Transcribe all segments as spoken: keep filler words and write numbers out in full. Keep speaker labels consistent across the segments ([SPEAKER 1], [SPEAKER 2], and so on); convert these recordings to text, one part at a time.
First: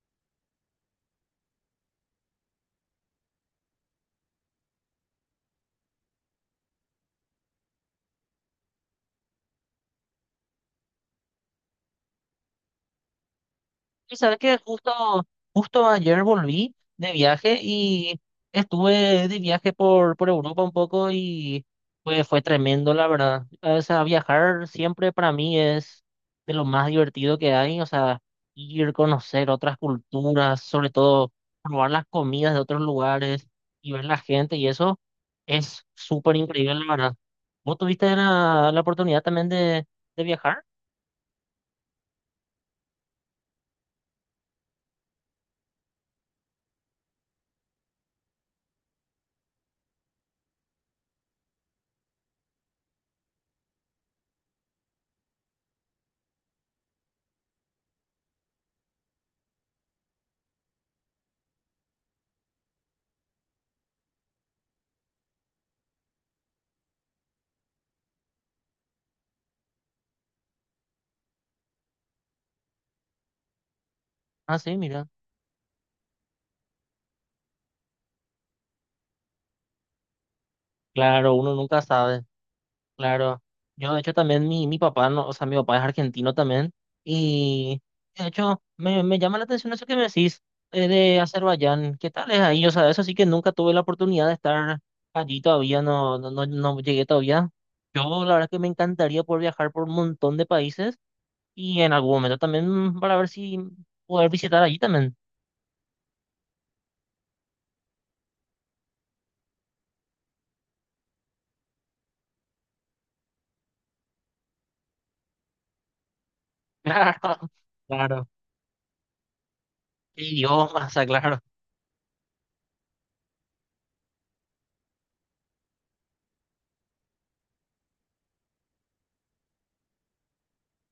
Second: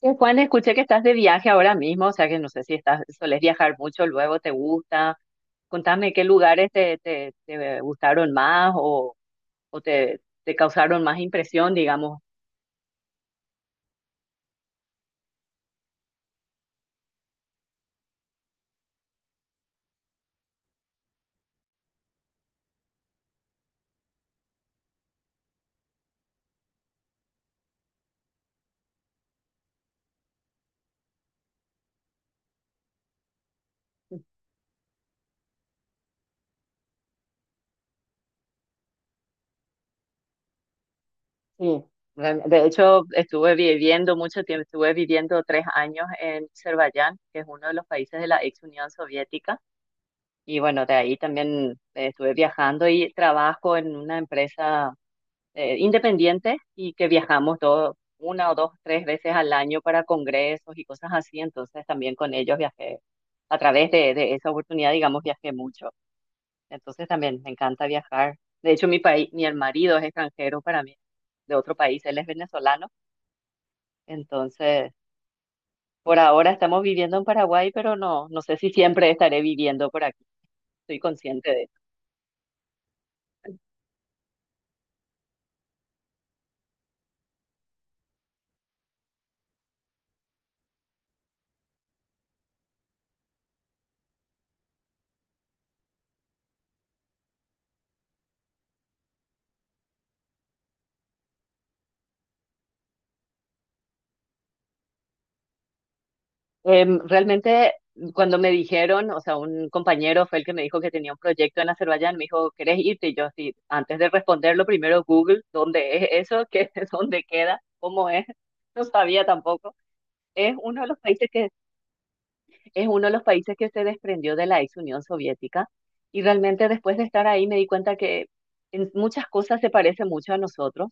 [SPEAKER 1] Eh, Juan, escuché que estás de viaje ahora mismo, o sea que no sé si estás, solés viajar mucho, luego te gusta. Contame qué lugares te, te, te gustaron más o, o te, te causaron más impresión, digamos.
[SPEAKER 2] Y sabes que justo, justo ayer volví de viaje y estuve de viaje por, por Europa un poco y pues fue tremendo, la verdad. O sea, viajar siempre para mí es de lo más divertido que hay. O sea, ir, conocer otras culturas, sobre todo probar las comidas de otros lugares y ver la gente y eso es súper increíble, la verdad. ¿Vos tuviste la, la oportunidad también de, de viajar?
[SPEAKER 1] Sí. Re- De hecho, estuve viviendo mucho tiempo, estuve viviendo tres años en Azerbaiyán, que es uno de los países de la ex Unión Soviética. Y bueno, de ahí también eh, estuve viajando y trabajo en una empresa eh, independiente y que viajamos todo, una o dos, tres veces al año para congresos y cosas así. Entonces también con ellos viajé, a través de, de esa oportunidad, digamos, viajé mucho. Entonces también me encanta viajar. De hecho, mi país, mi marido es extranjero para mí, de otro país, él es venezolano.
[SPEAKER 2] Ah, sí,
[SPEAKER 1] Entonces,
[SPEAKER 2] mira.
[SPEAKER 1] por ahora estamos viviendo en Paraguay, pero no, no sé si siempre estaré viviendo por aquí. Estoy
[SPEAKER 2] Claro,
[SPEAKER 1] consciente
[SPEAKER 2] uno
[SPEAKER 1] de
[SPEAKER 2] nunca sabe. Claro, yo de hecho también mi, mi papá, no, o sea, mi papá es argentino también y de hecho me, me llama la atención eso que me decís eh, de Azerbaiyán, ¿qué tal es ahí? O sea, eso sí que nunca tuve la oportunidad de estar allí todavía, no, no, no, no llegué todavía. Yo la verdad que me encantaría poder viajar por un montón de países y en algún momento también para ver si poder visitar allí también.
[SPEAKER 1] Em, realmente, cuando me dijeron, o sea, un compañero fue el que me dijo que tenía un proyecto en Azerbaiyán, me dijo, ¿querés irte? Y yo, sí, antes de responderlo, primero Google, ¿dónde es eso? ¿Qué, dónde
[SPEAKER 2] Claro,
[SPEAKER 1] queda? ¿Cómo es?
[SPEAKER 2] claro,
[SPEAKER 1] No sabía tampoco.
[SPEAKER 2] qué
[SPEAKER 1] Es uno
[SPEAKER 2] idioma,
[SPEAKER 1] de
[SPEAKER 2] o
[SPEAKER 1] los
[SPEAKER 2] sea,
[SPEAKER 1] países
[SPEAKER 2] claro,
[SPEAKER 1] que, es uno de los países que se desprendió de la ex Unión Soviética. Y realmente después de estar ahí me di cuenta que en muchas cosas se parece mucho a nosotros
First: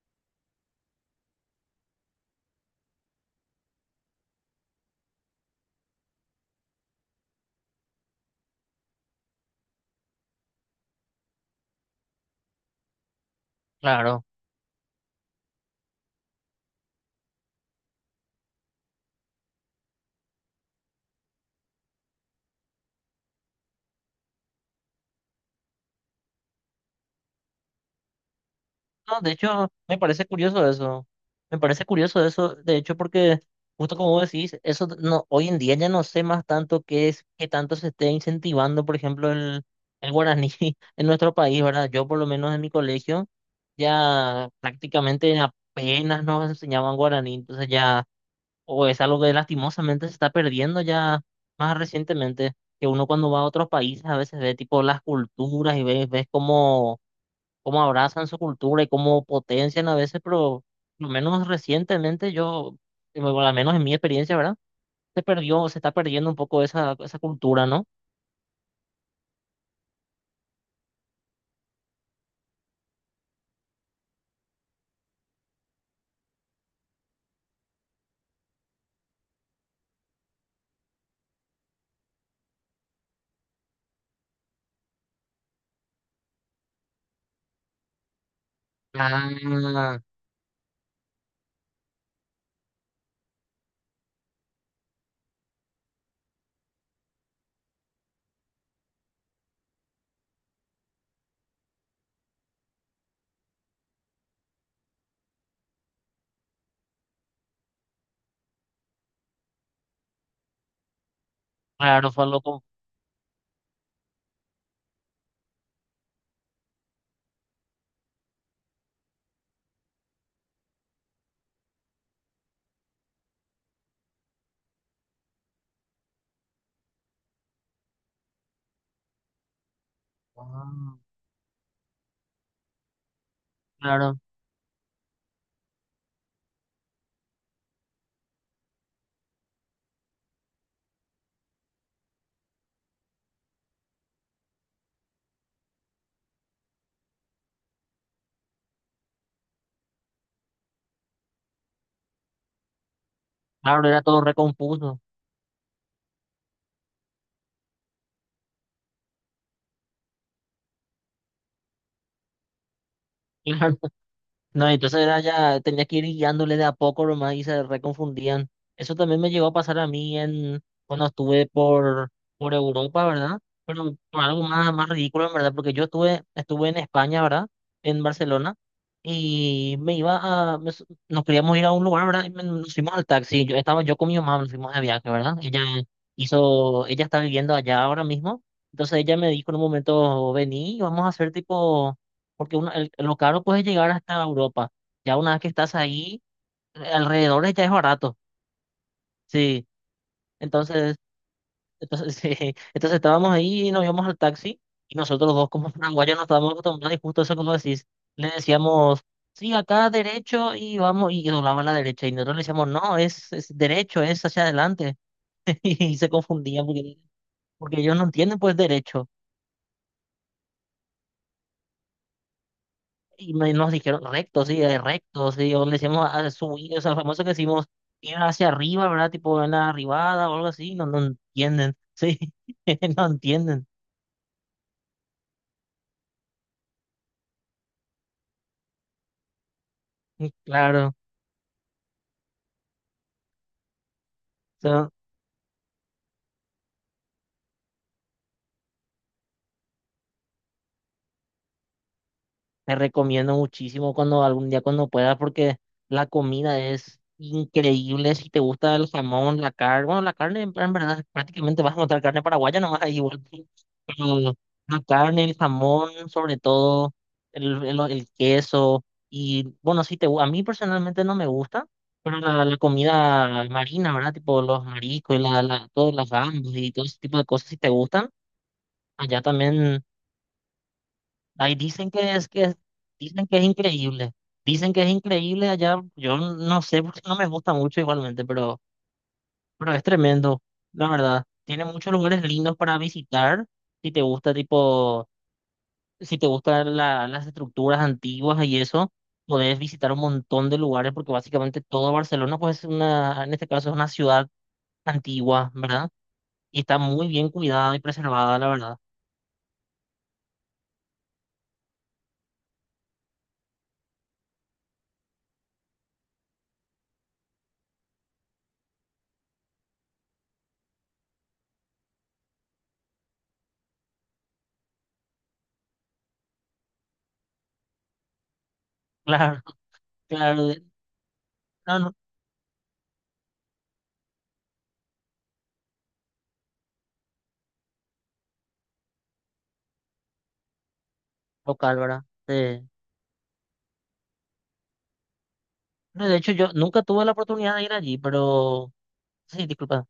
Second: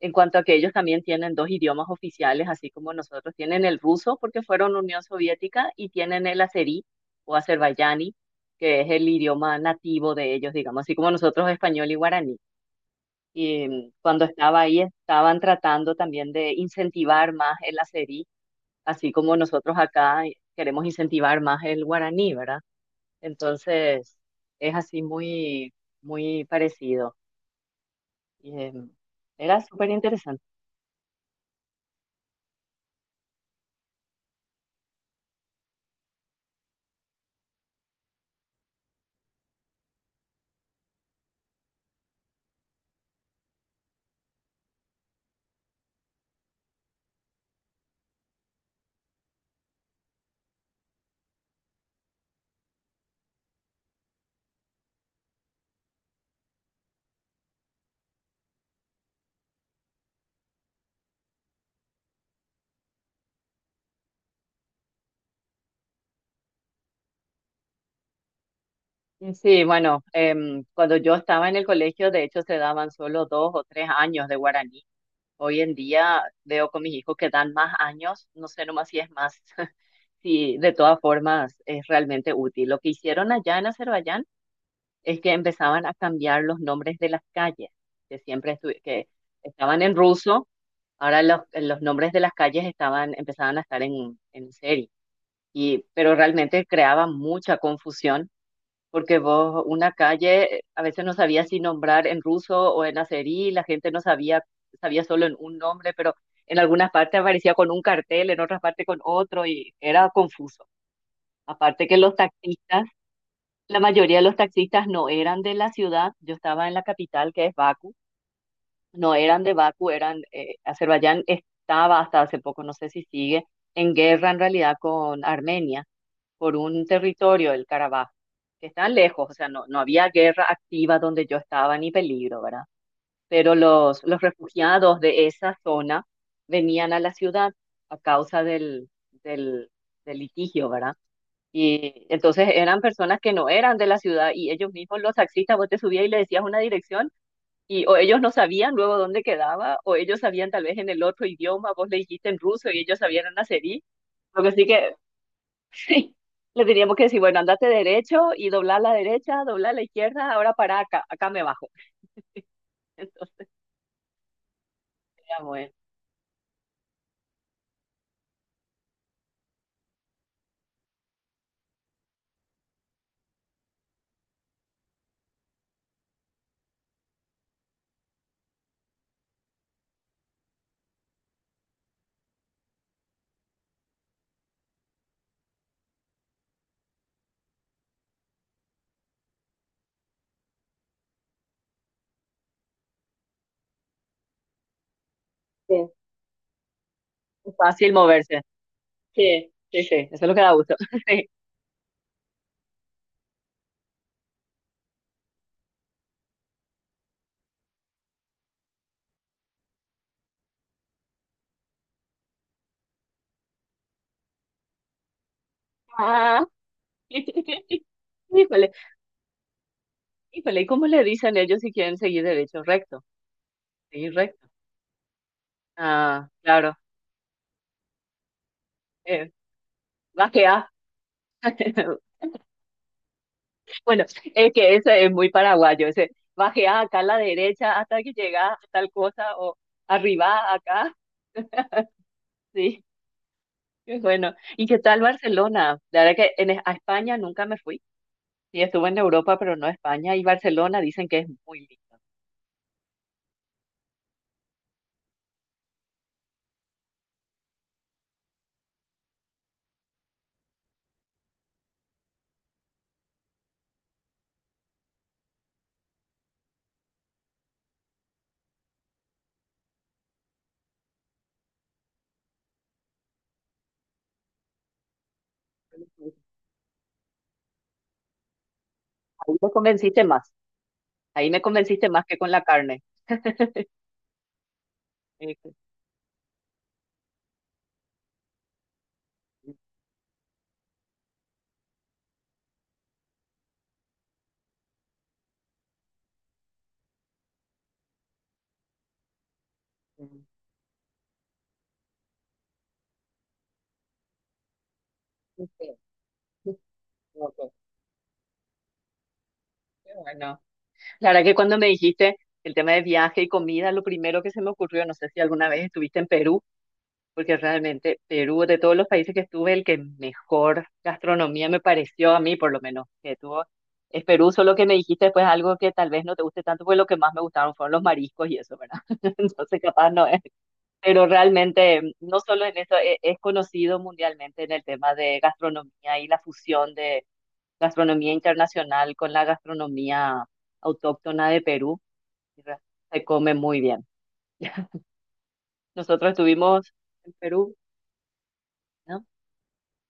[SPEAKER 1] en cuanto a que ellos también tienen dos idiomas oficiales, así como nosotros. Tienen el ruso, porque fueron Unión Soviética, y tienen el azerí o azerbaiyani, que es el idioma nativo de ellos, digamos, así como nosotros español y guaraní. Y mm, cuando
[SPEAKER 2] claro.
[SPEAKER 1] estaba ahí, estaban tratando también de incentivar más el azerí, así como nosotros acá queremos incentivar más el guaraní, ¿verdad? Entonces, es así muy, muy parecido. Y, em,
[SPEAKER 2] No, de
[SPEAKER 1] era
[SPEAKER 2] hecho,
[SPEAKER 1] súper
[SPEAKER 2] me parece
[SPEAKER 1] interesante.
[SPEAKER 2] curioso eso. Me parece curioso eso, de hecho, porque justo como vos decís, eso no, hoy en día ya no sé más tanto qué es, qué tanto se esté incentivando, por ejemplo, el, el guaraní en nuestro país, ¿verdad? Yo por lo menos en mi colegio ya prácticamente apenas nos enseñaban guaraní, entonces ya, o es algo que lastimosamente se está perdiendo ya más recientemente, que uno cuando va a otros países a veces ve tipo las culturas y ves, ves cómo cómo abrazan su cultura y cómo potencian a veces, pero lo menos recientemente yo, bueno, al menos en mi experiencia, ¿verdad? Se perdió, se está perdiendo un poco esa, esa cultura, ¿no?
[SPEAKER 1] Sí, bueno, em, cuando yo estaba en el colegio, de hecho, se daban solo dos o tres años de guaraní. Hoy en día veo con mis hijos que dan más años, no sé nomás si es más, sí, de todas formas es realmente útil. Lo que hicieron allá en Azerbaiyán es que empezaban a cambiar los nombres de las calles, que siempre estu- que estaban en
[SPEAKER 2] Ah,
[SPEAKER 1] ruso, ahora los, los nombres de las calles estaban, empezaban a estar en, en serie. Y, pero realmente creaba mucha confusión porque vos, una calle, a veces no sabía si nombrar en ruso o en azerí, la gente no sabía, sabía solo en un nombre, pero en algunas partes aparecía con un cartel, en otras partes con otro, y era confuso. Aparte que
[SPEAKER 2] claro,
[SPEAKER 1] los
[SPEAKER 2] fue loco.
[SPEAKER 1] taxistas, la mayoría de los taxistas no eran de la ciudad, yo estaba en la capital, que es Bakú, no eran de Bakú, eran, eh, Azerbaiyán estaba hasta hace poco, no sé si sigue, en guerra en realidad con Armenia por un territorio, el Carabaj, que están lejos, o sea, no, no había guerra
[SPEAKER 2] Ah,
[SPEAKER 1] activa donde yo estaba ni peligro, ¿verdad? Pero los,
[SPEAKER 2] claro,
[SPEAKER 1] los refugiados de esa zona venían a la ciudad a causa del, del, del litigio, ¿verdad? Y entonces eran personas que no eran de la ciudad y ellos mismos, los taxistas, vos te subías y le decías una dirección y o ellos no sabían luego dónde quedaba o ellos sabían tal vez en el otro idioma, vos le dijiste en ruso y ellos sabían en azerí.
[SPEAKER 2] claro, era todo
[SPEAKER 1] Lo que sí que
[SPEAKER 2] recompuso.
[SPEAKER 1] Sí, le teníamos que decir, bueno, andate derecho y dobla a la derecha, dobla a la izquierda, ahora para acá, acá me bajo. Entonces,
[SPEAKER 2] No, entonces era
[SPEAKER 1] ya,
[SPEAKER 2] ya,
[SPEAKER 1] bueno,
[SPEAKER 2] tenía que ir guiándole de a poco nomás y se reconfundían. Eso también me llegó a pasar a mí en, cuando estuve por, por Europa, ¿verdad? Pero por algo más, más ridículo, en verdad, porque yo estuve, estuve en España, ¿verdad? En Barcelona y me iba a, me s- nos queríamos ir a un lugar, ¿verdad? Y me- nos fuimos al taxi, yo estaba yo con mi mamá, nos fuimos de viaje, ¿verdad? Ella hizo, ella está viviendo allá ahora mismo, entonces ella me dijo en un momento, vení, vamos a hacer tipo, porque uno- el- lo caro puede llegar hasta Europa, ya una vez que estás
[SPEAKER 1] sí,
[SPEAKER 2] ahí, alrededor
[SPEAKER 1] es
[SPEAKER 2] ya es
[SPEAKER 1] fácil
[SPEAKER 2] barato,
[SPEAKER 1] moverse. Sí,
[SPEAKER 2] sí,
[SPEAKER 1] sí, sí, eso es lo que da gusto.
[SPEAKER 2] entonces
[SPEAKER 1] Sí.
[SPEAKER 2] entonces, sí, entonces estábamos ahí y nos íbamos al taxi y nosotros dos como paraguayos nos estábamos acostumbrados y justo eso como decís, le decíamos, sí, acá derecho y vamos y doblaba a la derecha y nosotros le decíamos, no, es, es derecho, es hacia adelante y se
[SPEAKER 1] Ah,
[SPEAKER 2] confundían porque, porque ellos no entienden pues
[SPEAKER 1] híjole,
[SPEAKER 2] derecho
[SPEAKER 1] híjole, ¿y cómo le dicen ellos si quieren seguir derecho? Recto,
[SPEAKER 2] y me- nos dijeron
[SPEAKER 1] seguir
[SPEAKER 2] recto,
[SPEAKER 1] recto.
[SPEAKER 2] sí, eh, recto, sí, o le decíamos
[SPEAKER 1] Ah,
[SPEAKER 2] a
[SPEAKER 1] claro,
[SPEAKER 2] subir, o sea, famoso que decimos ir hacia arriba, ¿verdad?
[SPEAKER 1] eh,
[SPEAKER 2] Tipo en la arribada o algo
[SPEAKER 1] bajea.
[SPEAKER 2] así, no, no entienden, sí, no entienden,
[SPEAKER 1] Bueno, es que ese es muy paraguayo, ese bajea acá a la derecha hasta que llega a tal cosa o arriba acá,
[SPEAKER 2] claro.
[SPEAKER 1] sí. Qué bueno. ¿Y qué tal Barcelona? La verdad que en, a España nunca me fui. Sí, estuve en Europa, pero no a España. Y Barcelona dicen que es muy lindo.
[SPEAKER 2] Te recomiendo muchísimo cuando algún día cuando puedas porque la comida es increíble. Si te gusta el jamón, la carne, bueno, la carne en en verdad prácticamente vas a encontrar carne paraguaya nomás ahí igual. Pero la carne, el jamón, sobre todo el, el- el queso y bueno, sí te gu- a mí personalmente no me gusta, pero la, la comida marina, ¿verdad? Tipo los mariscos y la, la, todas las gambas y todo ese tipo de cosas si te gustan, allá
[SPEAKER 1] Ahí me
[SPEAKER 2] también.
[SPEAKER 1] convenciste más. Ahí me
[SPEAKER 2] Ahí
[SPEAKER 1] convenciste
[SPEAKER 2] dicen
[SPEAKER 1] más
[SPEAKER 2] que
[SPEAKER 1] que
[SPEAKER 2] es
[SPEAKER 1] con la
[SPEAKER 2] que
[SPEAKER 1] carne.
[SPEAKER 2] dicen que es increíble. Dicen que es
[SPEAKER 1] Eh,
[SPEAKER 2] increíble
[SPEAKER 1] que-
[SPEAKER 2] allá. Yo no sé porque no me gusta mucho igualmente, pero, pero es tremendo, la verdad. Tiene muchos lugares lindos para visitar. Si te gusta, tipo, si te gustan la- las estructuras antiguas y eso, podés visitar un montón de lugares porque básicamente todo Barcelona, pues es una, en este caso es una ciudad antigua, ¿verdad? Y está muy bien
[SPEAKER 1] Ok,
[SPEAKER 2] cuidada y preservada, la verdad.
[SPEAKER 1] qué bueno. La verdad que cuando me dijiste el tema de viaje y comida, lo primero que se me ocurrió, no sé si alguna vez estuviste en Perú, porque realmente Perú, de todos los países que estuve, el que mejor gastronomía me pareció a mí, por lo menos, que tuvo, es Perú, solo que me dijiste después algo que tal vez no te guste tanto, porque lo que más me gustaron fueron los mariscos y eso, ¿verdad?
[SPEAKER 2] Claro,
[SPEAKER 1] Entonces, capaz no es,
[SPEAKER 2] claro, de-
[SPEAKER 1] pero
[SPEAKER 2] no,
[SPEAKER 1] realmente, mm,
[SPEAKER 2] no,
[SPEAKER 1] no solo en eso, e- es, conocido mundialmente en el tema de gastronomía y la fusión de gastronomía internacional con la gastronomía autóctona de
[SPEAKER 2] local,
[SPEAKER 1] Perú,
[SPEAKER 2] ¿verdad?
[SPEAKER 1] y re-
[SPEAKER 2] Sí.
[SPEAKER 1] se come muy bien.
[SPEAKER 2] No,
[SPEAKER 1] Nosotros
[SPEAKER 2] de hecho, yo
[SPEAKER 1] estuvimos
[SPEAKER 2] nunca tuve la
[SPEAKER 1] en Perú,
[SPEAKER 2] oportunidad de ir allí, pero
[SPEAKER 1] ¿no?
[SPEAKER 2] sí, disculpa,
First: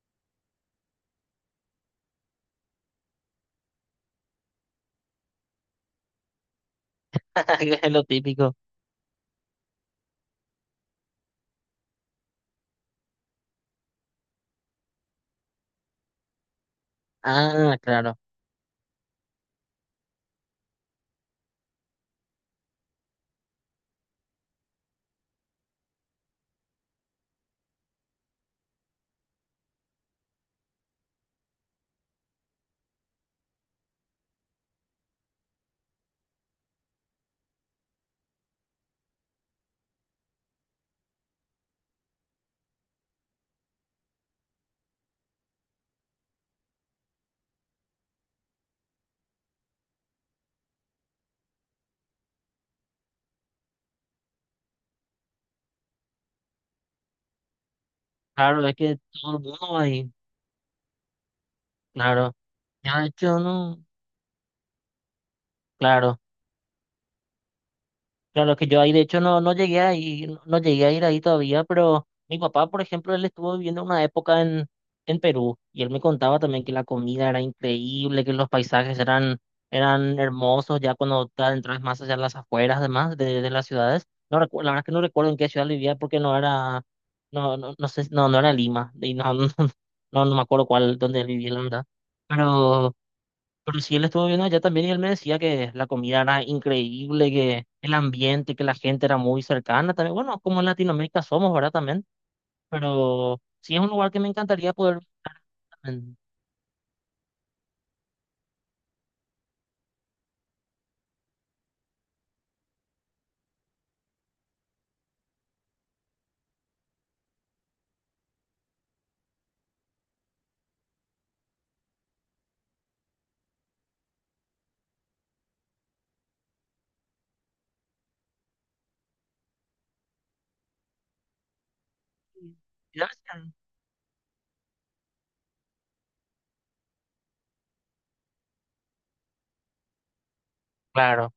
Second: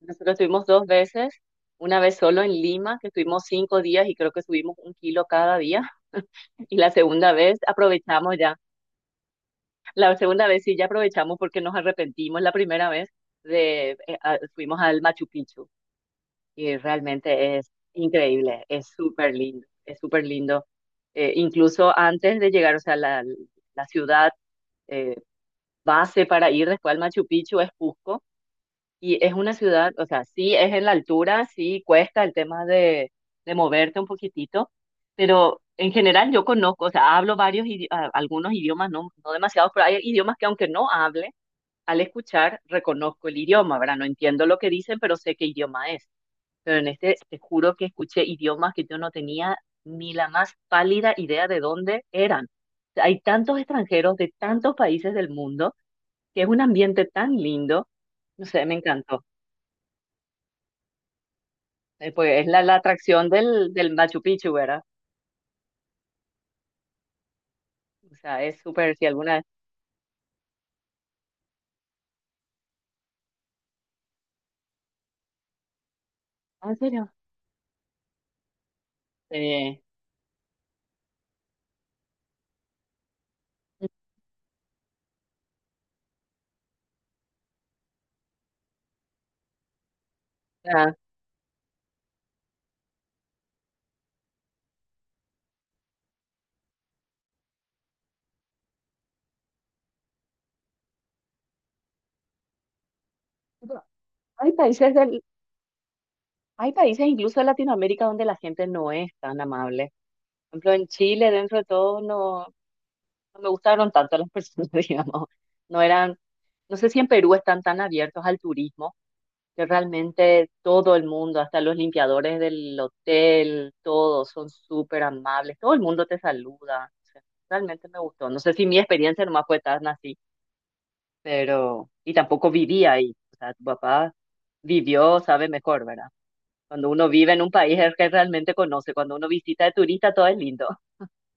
[SPEAKER 1] Nosotros estuvimos dos veces, una vez solo en Lima, que estuvimos cinco días y creo que subimos un kilo cada día. Y la segunda vez
[SPEAKER 2] es lo
[SPEAKER 1] aprovechamos ya,
[SPEAKER 2] típico.
[SPEAKER 1] la segunda vez sí ya aprovechamos porque nos arrepentimos la primera vez de, eh, a- fuimos al Machu Picchu y realmente es
[SPEAKER 2] Ah, claro,
[SPEAKER 1] increíble, es súper lindo, es súper lindo. Eh, incluso antes de llegar, o sea, la, la ciudad eh, base para ir después al Machu Picchu es Cusco. Y es una ciudad, o sea, sí es en la altura, sí cuesta el tema de, de moverte un poquitito, pero en general yo conozco, o sea, hablo varios, idi- a- algunos idiomas, no, no demasiados, pero hay idiomas que aunque no hable, al escuchar reconozco el idioma, ¿verdad? No entiendo lo que dicen, pero sé qué idioma es. Pero en este te juro que escuché idiomas que yo no tenía ni la más pálida idea de dónde eran. O sea, hay tantos extranjeros de tantos países del mundo, que es un ambiente tan lindo, no sé,
[SPEAKER 2] claro,
[SPEAKER 1] me
[SPEAKER 2] es que
[SPEAKER 1] encantó.
[SPEAKER 2] todo el mundo va ahí,
[SPEAKER 1] Eh,
[SPEAKER 2] claro.
[SPEAKER 1] pues es la, la
[SPEAKER 2] Ya, de
[SPEAKER 1] atracción
[SPEAKER 2] hecho,
[SPEAKER 1] del,
[SPEAKER 2] no,
[SPEAKER 1] del Machu Picchu, ¿verdad?
[SPEAKER 2] claro,
[SPEAKER 1] O sea,
[SPEAKER 2] claro, es
[SPEAKER 1] es
[SPEAKER 2] que yo ahí,
[SPEAKER 1] súper,
[SPEAKER 2] de
[SPEAKER 1] si
[SPEAKER 2] hecho,
[SPEAKER 1] alguna
[SPEAKER 2] no,
[SPEAKER 1] vez.
[SPEAKER 2] no llegué a ir, no no llegué a ir ahí todavía, pero mi papá, por ejemplo, él estuvo viviendo una época en, en Perú y él me contaba también
[SPEAKER 1] Ah,
[SPEAKER 2] que
[SPEAKER 1] ¿en
[SPEAKER 2] la
[SPEAKER 1] serio?
[SPEAKER 2] comida era increíble, que los paisajes eran,
[SPEAKER 1] eh,
[SPEAKER 2] eran hermosos, ya cuando te adentras más allá en las afueras, además, de, de las
[SPEAKER 1] o
[SPEAKER 2] ciudades. No recu- la verdad es que no recuerdo en qué ciudad vivía porque no era. No, no, no sé, no, no era Lima, y no, no, no, no me acuerdo
[SPEAKER 1] sea,
[SPEAKER 2] cuál, dónde él vivía, la verdad. Pero, pero sí, él estuvo viendo allá también y él me decía que la comida era increíble, que el ambiente, que la gente era muy cercana también. Bueno, como en Latinoamérica somos, ¿verdad? También. Pero sí es
[SPEAKER 1] Pero-
[SPEAKER 2] un lugar que me
[SPEAKER 1] hay
[SPEAKER 2] encantaría
[SPEAKER 1] países
[SPEAKER 2] poder ver
[SPEAKER 1] del,
[SPEAKER 2] también.
[SPEAKER 1] hay países incluso de Latinoamérica donde la gente no es tan amable. Por ejemplo, en Chile, dentro de todo, no, no me gustaron tanto las personas, digamos. No eran, no sé si en Perú están tan abiertos al turismo, que realmente todo el mundo, hasta los limpiadores del hotel, todos son súper amables, todo el mundo te saluda. O sea, realmente me gustó. No sé si mi experiencia nomás fue tan así, pero, y tampoco viví ahí. O
[SPEAKER 2] Gracias.
[SPEAKER 1] sea, tu papá vivió, sabe mejor, ¿verdad? Cuando uno vive en un país es que realmente conoce. Cuando uno visita de turista, todo es lindo.
[SPEAKER 2] Claro.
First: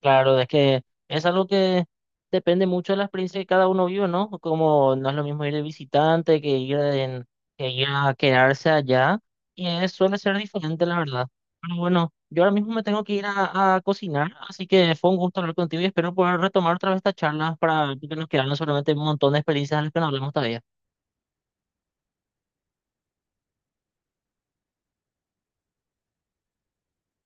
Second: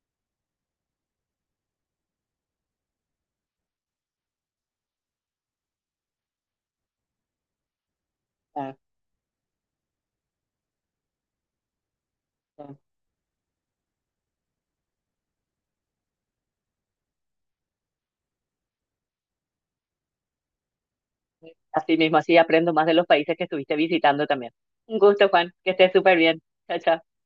[SPEAKER 2] Claro, es que es algo que depende mucho de la experiencia que cada uno vive, ¿no? Como no es lo mismo ir de visitante que ir, en- que ir a quedarse
[SPEAKER 1] Ah,
[SPEAKER 2] allá, y es- suele ser diferente, la verdad. Pero bueno, yo ahora mismo
[SPEAKER 1] ah.
[SPEAKER 2] me tengo que ir a, a cocinar, así que fue un gusto hablar contigo y espero poder retomar otra vez esta charla para que nos quedaron solamente un montón de experiencias de las que no hablamos todavía.
[SPEAKER 1] Así mismo, así aprendo más de los países que estuviste visitando también. Un gusto, Juan, que estés súper bien. Chao, chao.